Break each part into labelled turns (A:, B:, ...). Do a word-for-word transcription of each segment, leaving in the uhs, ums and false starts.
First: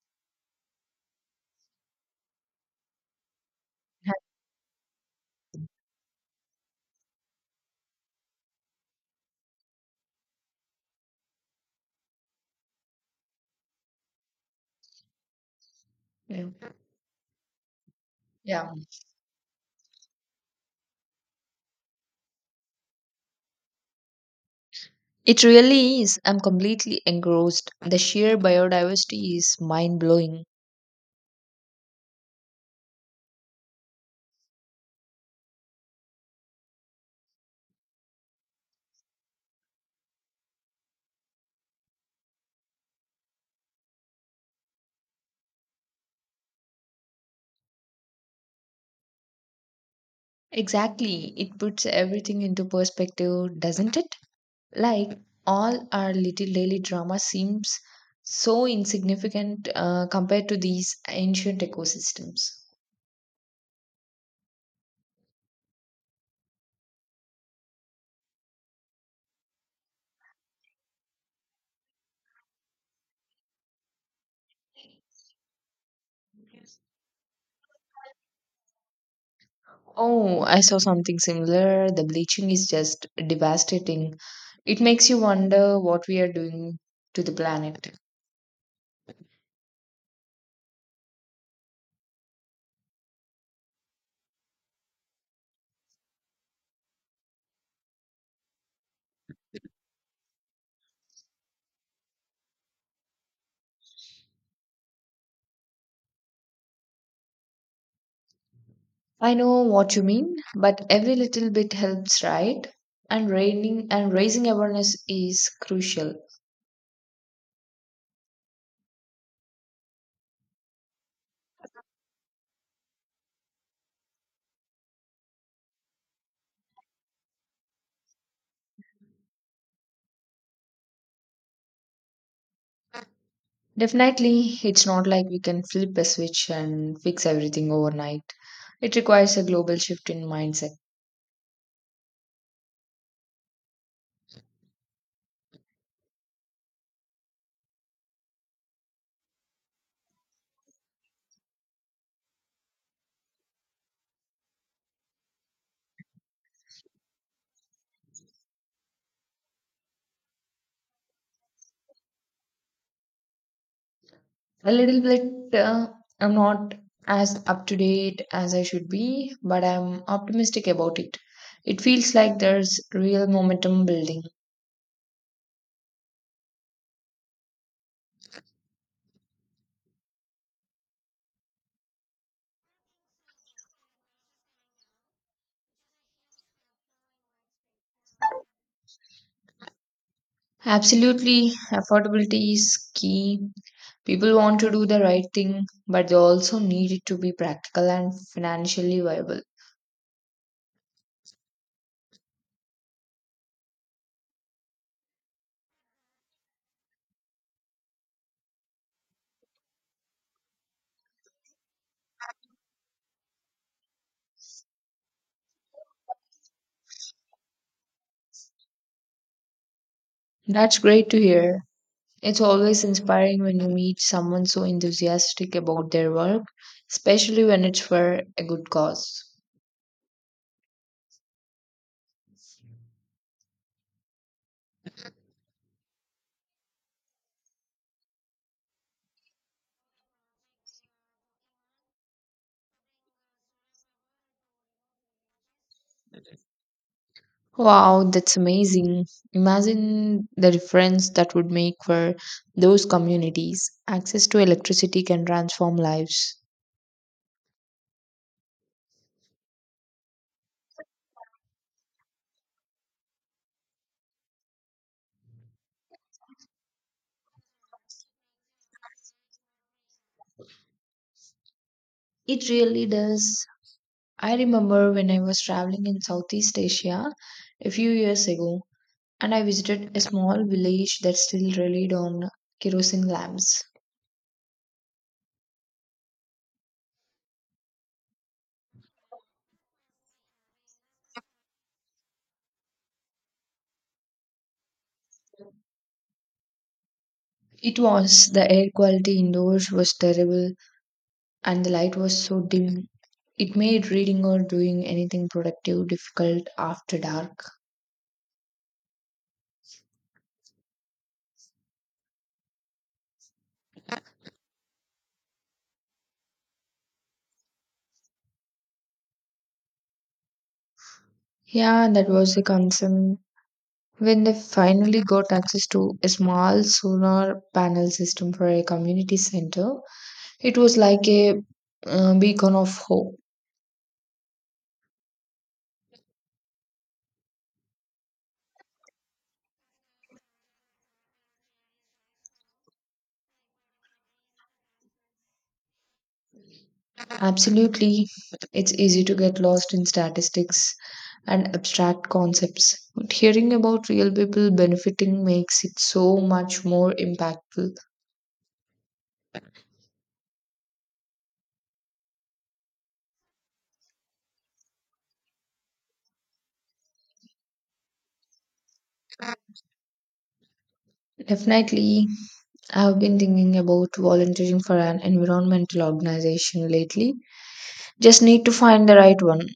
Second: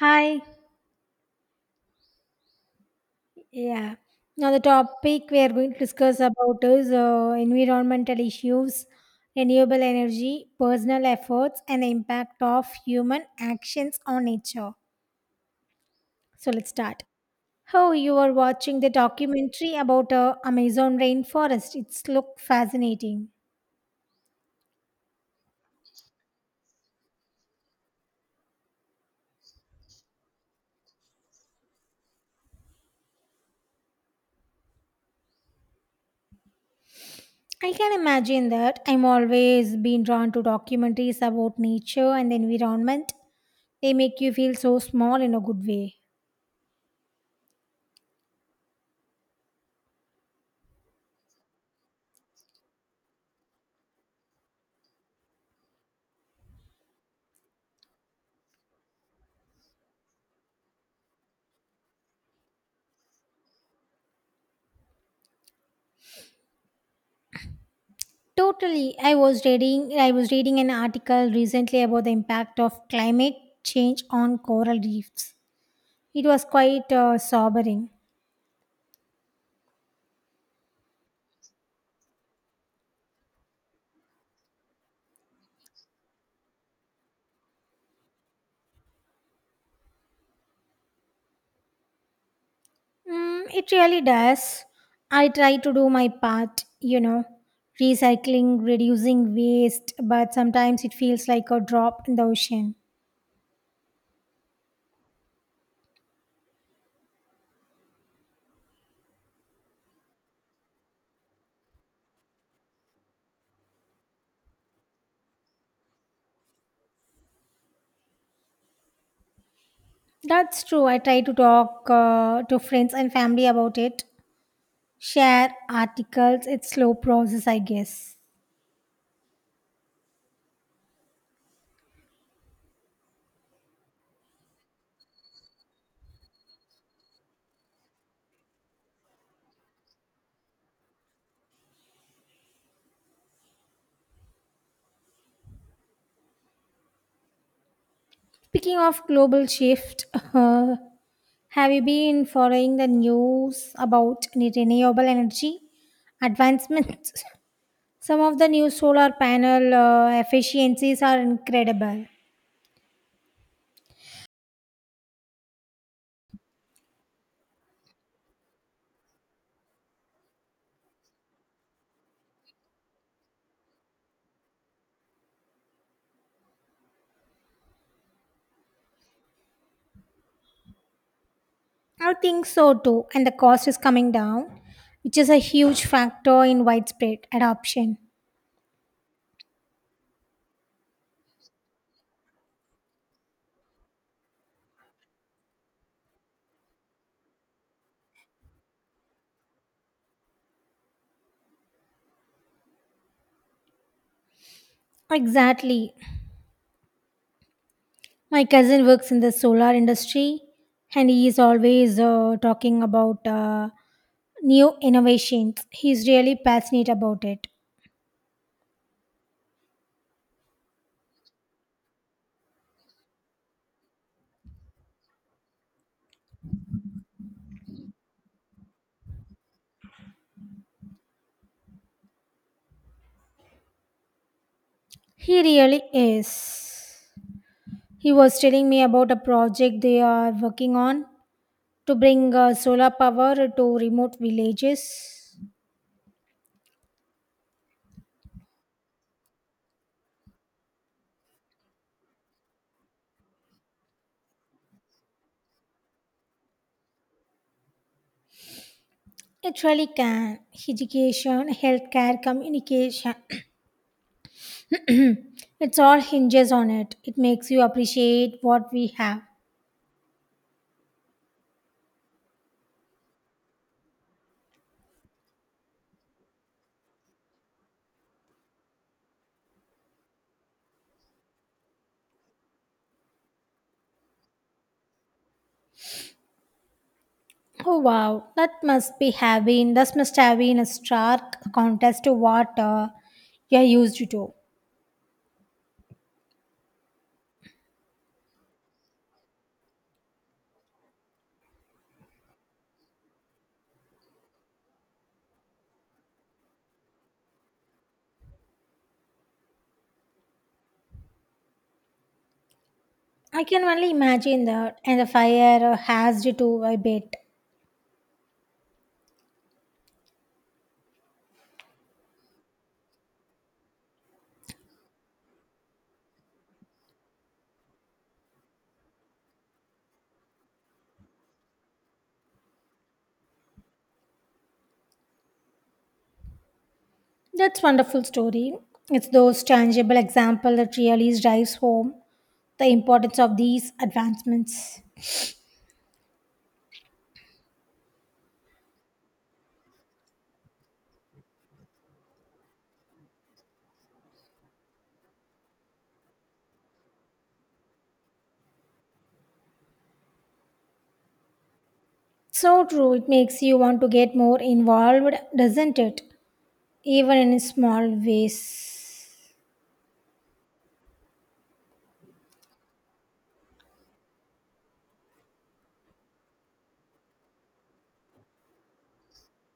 A: Hi. Yeah. Now the topic we are going to discuss about is uh, environmental issues, renewable energy, personal efforts, and the impact of human actions on nature.
B: Yeah.
A: So let's start. Oh, you are
B: Yeah.
A: watching the documentary about uh, Amazon rainforest. It's look fascinating.
B: It really is. I'm completely engrossed. The sheer biodiversity is mind blowing.
A: I can imagine that. I'm always been drawn to documentaries about nature and the environment. They make you feel so small in a good way.
B: Exactly. It puts everything into perspective, doesn't it? Like, all our little daily drama seems so insignificant uh, compared to these ancient ecosystems.
A: Totally. I was reading I was reading an article recently about the impact of climate change on coral reefs. It was quite uh, sobering.
B: Oh, I saw something similar. The bleaching is just devastating. It makes you wonder what we are doing to the planet.
A: Mm, it really does. I try to do my part, you know, recycling, reducing waste, but sometimes it feels like a drop in the ocean.
B: I know what you mean, but every little bit helps, right? And raining and raising awareness is crucial.
A: That's true. I try to talk uh, to friends and family about it, share articles. It's slow process, I guess.
B: Definitely, it's not like we can flip a switch and fix everything overnight. It requires a global shift in mindset.
A: Speaking of global shift, have you been following the news about any renewable energy advancements? Some of the new solar panel uh, efficiencies are incredible.
B: A little bit, uh, I'm not as up to date as I should be, but I'm optimistic about it. It feels like there's real momentum building.
A: I think so too, and the cost is coming down, which is a huge factor in widespread adoption.
B: Absolutely, affordability is key. People want to do the right thing, but they also need it to be practical and financially viable.
A: Exactly. My cousin works in the solar industry and he is always uh, talking about uh, new innovations. He's really passionate about it.
B: That's great to hear. It's always inspiring when you meet someone so enthusiastic about their work, especially when it's for a good cause.
A: He really is. He was telling me about a project they are working on to bring uh, solar power to remote villages.
B: Wow, that's amazing. Imagine the difference that would make for those communities. Access to electricity can transform lives.
A: It really can. Education, healthcare, communication. It's all hinges on it. It makes you appreciate what we have.
B: It really does. I remember when I was traveling in Southeast Asia a few years ago, and I visited a small village that still relied on kerosene lamps.
A: Oh wow, that must be have been this must have been a stark contrast to what uh, you're used to.
B: It was the air quality indoors was terrible, and the light was so dim. It made reading or doing anything productive difficult after dark.
A: I can only imagine that, and the fire uh, has you to a bit.
B: Yeah, that was the concern. When they finally got access to a small solar panel system for a community center, it was like a uh, beacon of hope.
A: That's wonderful story. It's those tangible example that really drives home the importance of these advancements.
B: Absolutely, it's easy to get lost in statistics and abstract concepts, but hearing about real people benefiting makes it so much more impactful.
A: So true, it makes you want to get more involved, doesn't it? Even in small ways.
B: Definitely, I've been thinking about volunteering for an environmental organization lately. Just need to find the right one.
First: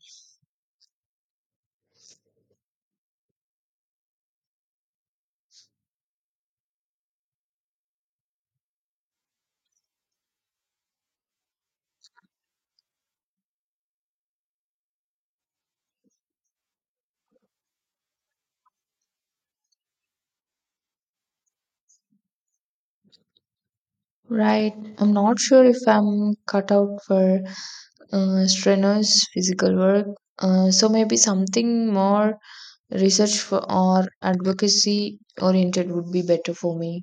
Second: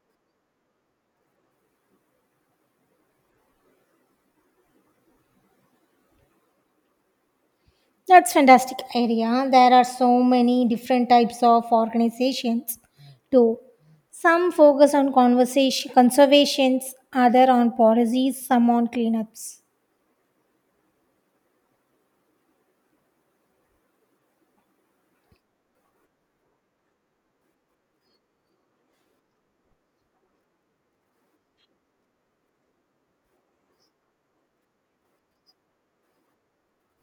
A: That's fantastic idea. There are so many different types of organizations too. Some focus on conversation conservations, other on policies, some on cleanups.
B: Right, I'm not sure if I'm cut out for uh, strenuous physical work, uh, so maybe something more research for, or advocacy oriented would be better for me.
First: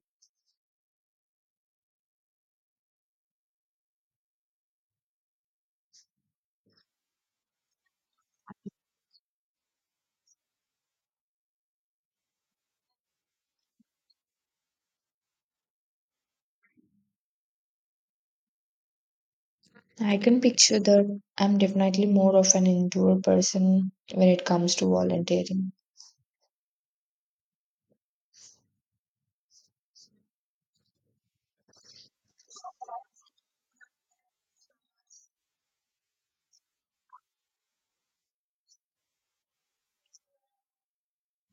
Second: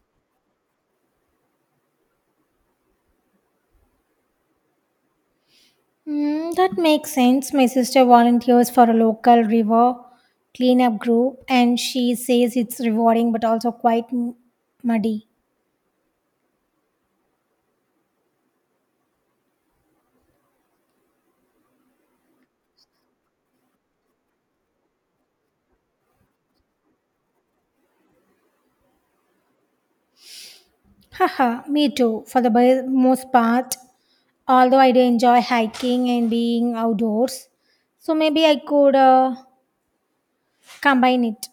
A: Mm, that makes sense. My sister volunteers for a local river cleanup group and she says it's rewarding but also quite m- muddy.
B: I can picture that I'm definitely more of an indoor person when it comes to volunteering.
A: Haha, me too, for the bi- most part. Although I do enjoy hiking and being outdoors. So maybe I could uh, combine it.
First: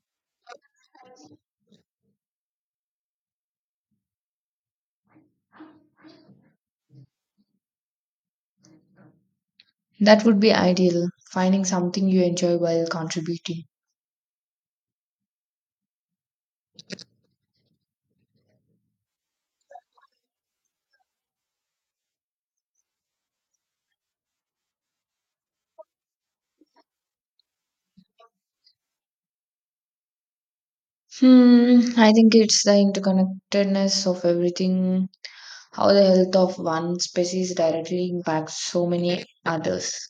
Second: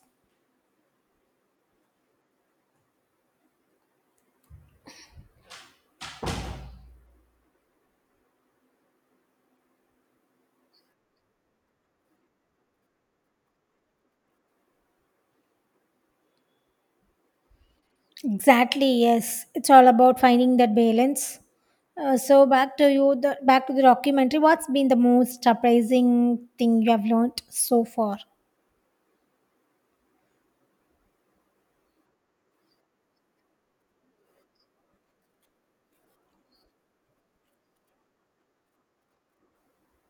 B: That would be ideal, finding something you enjoy while contributing.
A: Exactly, yes, it's all about finding that balance. Uh, so back to you the back to the documentary, what's been the most surprising thing you have learned so far?
B: Hmm, I think it's the interconnectedness of everything, how the health of one species directly impacts so many others.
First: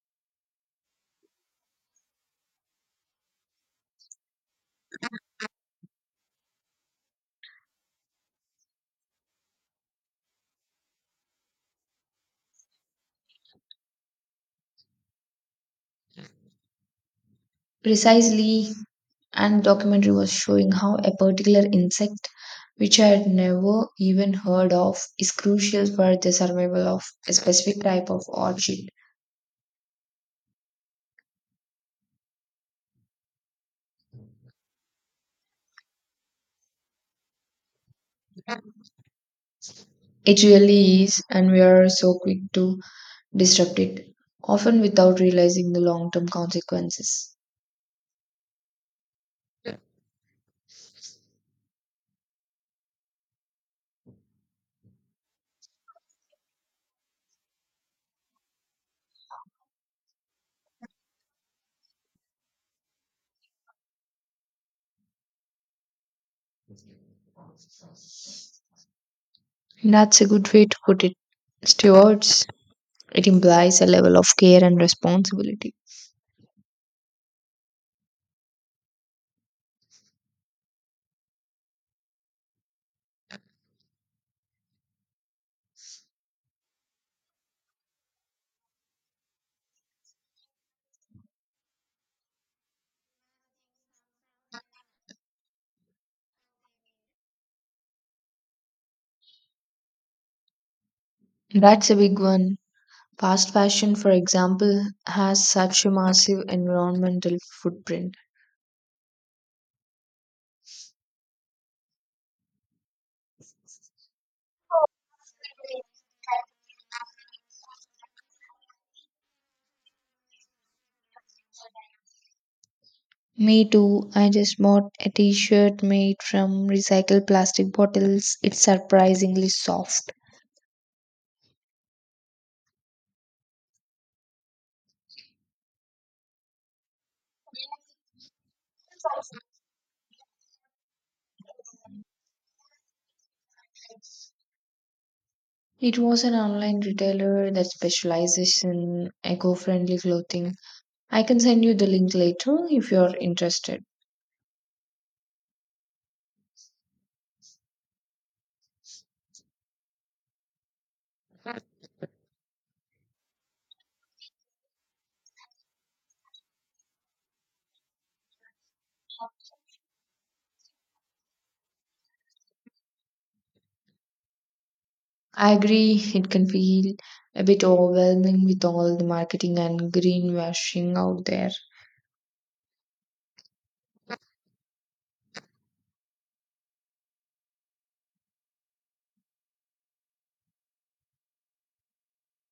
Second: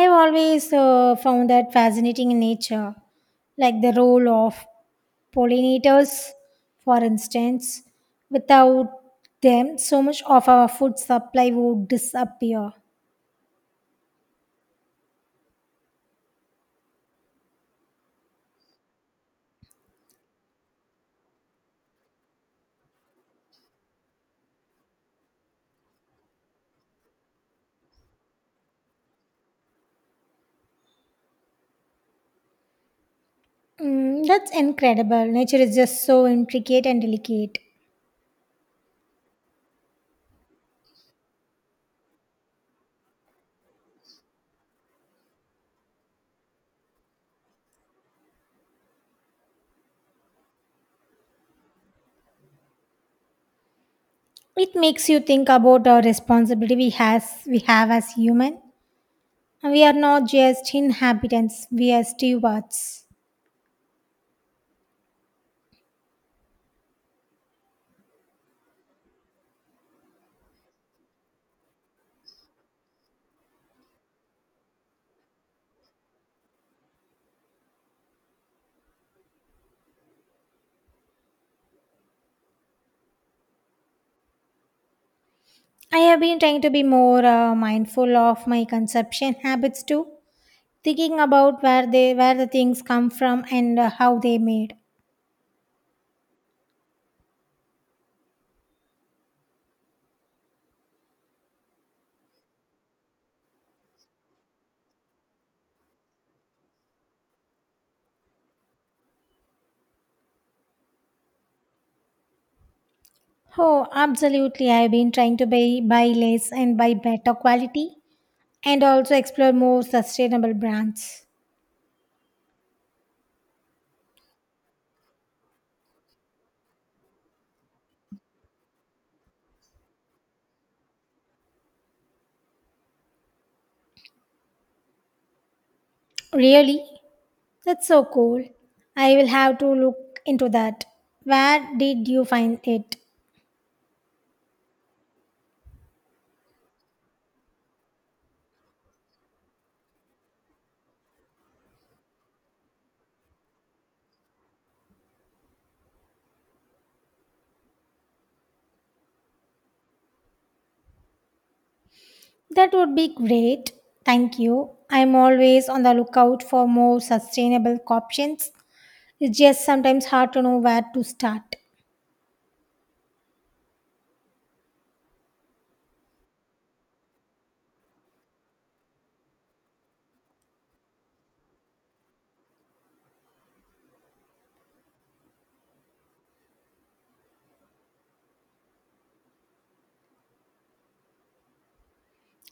A: I've always uh, found that fascinating in nature, like the role of pollinators, for instance. Without them, so much of our food supply would disappear.
B: Precisely, and documentary was showing how a particular insect which I had never even heard of is crucial for the survival of a specific type of orchid.
A: Mm, that's incredible. Nature is just so intricate and delicate.
B: It really is, and we are so quick to disrupt it, often without realizing the long term consequences.
A: It makes you think about our responsibility we has we have as human. We are not just inhabitants; we are stewards.
B: That's a good way to put it. Stewards, it implies a level of care and responsibility.
A: I have been trying to be more uh, mindful of my consumption habits too, thinking about where they where the things come from and uh, how they made.
B: That's a big one. Fast fashion, for example, has such a massive environmental footprint.
A: Oh, absolutely! I have been trying to buy buy less and buy better quality, and also explore more sustainable brands.
B: Me too. I just bought a t-shirt made from recycled plastic bottles. It's surprisingly soft.
A: Really? That's so cool. I will have to look into that. Where did you find it?
B: It was an online retailer that specializes in eco-friendly clothing. I can send you the link later if you're interested.
A: That would be great. Thank you. I'm always on the lookout for more sustainable options. It's just sometimes hard to know where to start.
B: I agree, it can feel a bit overwhelming with all the marketing and greenwashing out there.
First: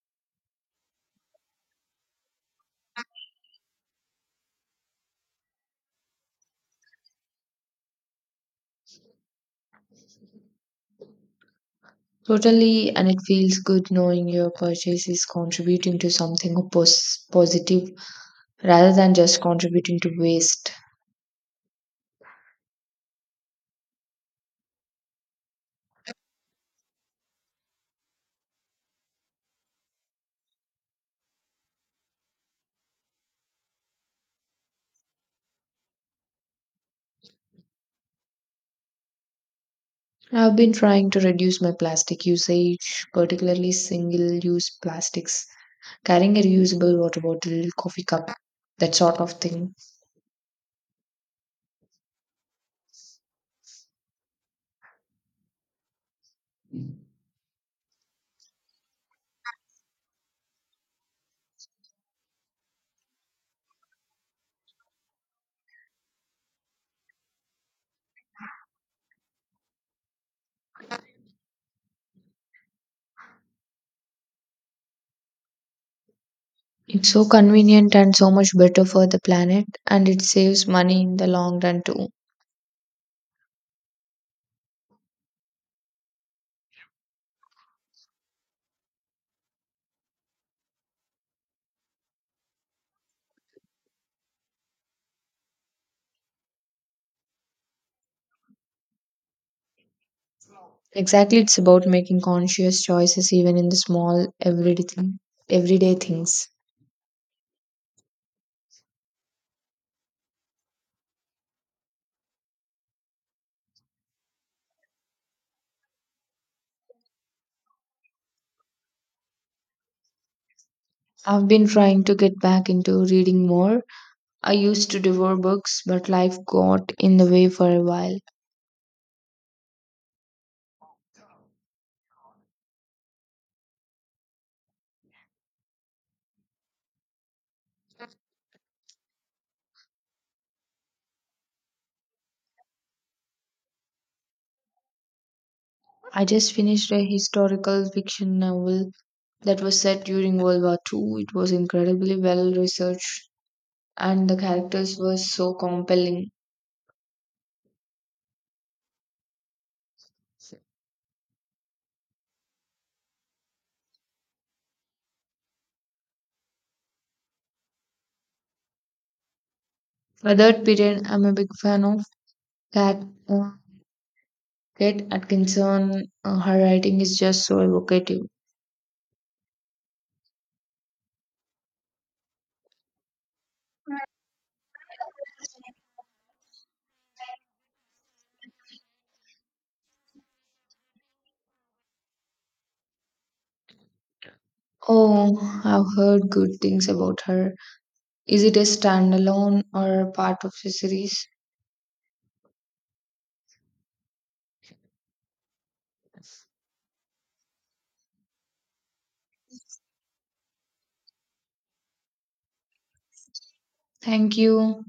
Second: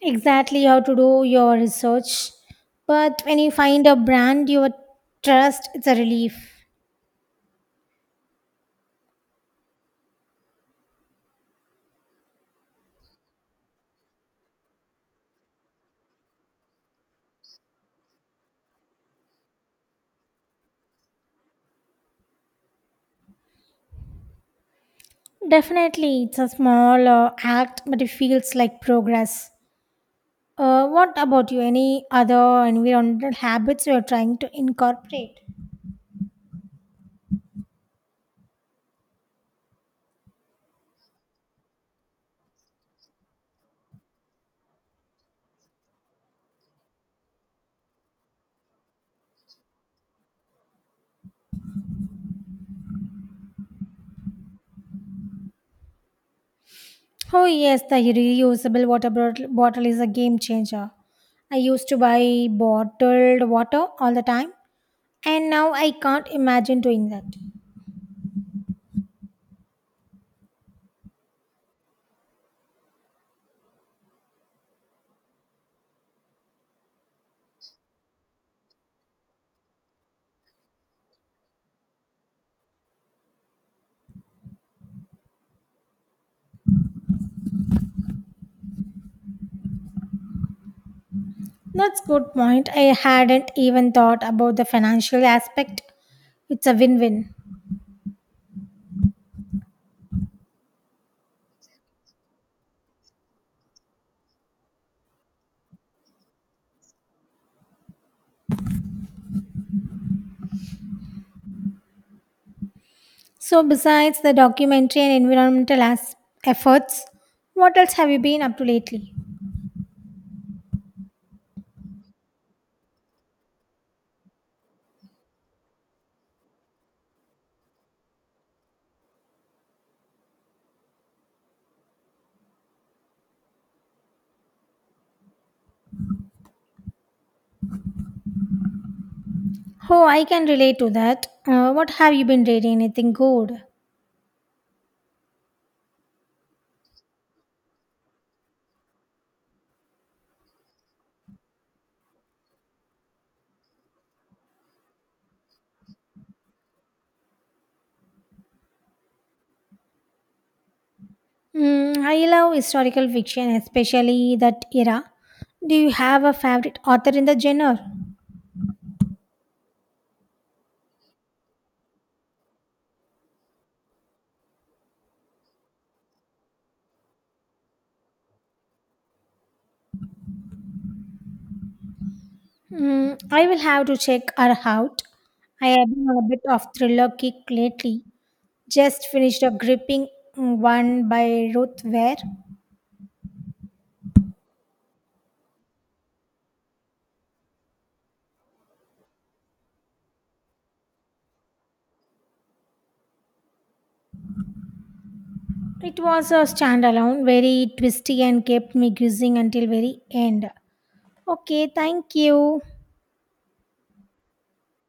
A: Exactly, how to do your research. But when you find a brand you trust, it's a relief.
B: Totally, and it feels good knowing your purchase is contributing to something pos- positive rather than just contributing to waste.
A: Definitely, it's a small uh, act, but it feels like progress. Uh, what about you? Any other environmental habits you are trying to incorporate?
B: I've been trying to reduce my plastic usage, particularly single use plastics, carrying a reusable water bottle, coffee cup, that sort of thing.
A: Oh, yes, the reusable water bottle bottle is a game changer. I used to buy bottled water all the time, and now I can't imagine doing that.
B: It's so convenient and so much better for the planet, and it saves money in the long run too.
A: That's good point. I hadn't even thought about the financial aspect. It's a win-win.
B: Exactly, it's about making conscious choices even in the small everyday thing, everyday things.
A: So, besides the documentary and environmental as- efforts, what else have you been up to lately?
B: I've been trying to get back into reading more, I used to devour books, but life got in the way for a while.
A: Oh, I can relate to that. Uh, what have you been reading? Anything good?
B: I just finished a historical fiction novel that was set during World War two. It was incredibly well researched, and the characters were so compelling.
A: Mm, I love historical fiction, especially that era. Do you have a favorite author in the genre?
B: For that period, I'm a big fan of Cat, uh, Kate Atkinson. Uh, her writing is just so evocative.
A: Mm, I will have to check her out. I have been on a bit of thriller kick lately. Just finished a gripping mm, one by Ruth Ware.
B: Oh, I've heard good things about her. Is it a standalone or part of a series?
A: It was a standalone, very twisty and kept me guessing until very end. Okay, thank you.
B: Thank you.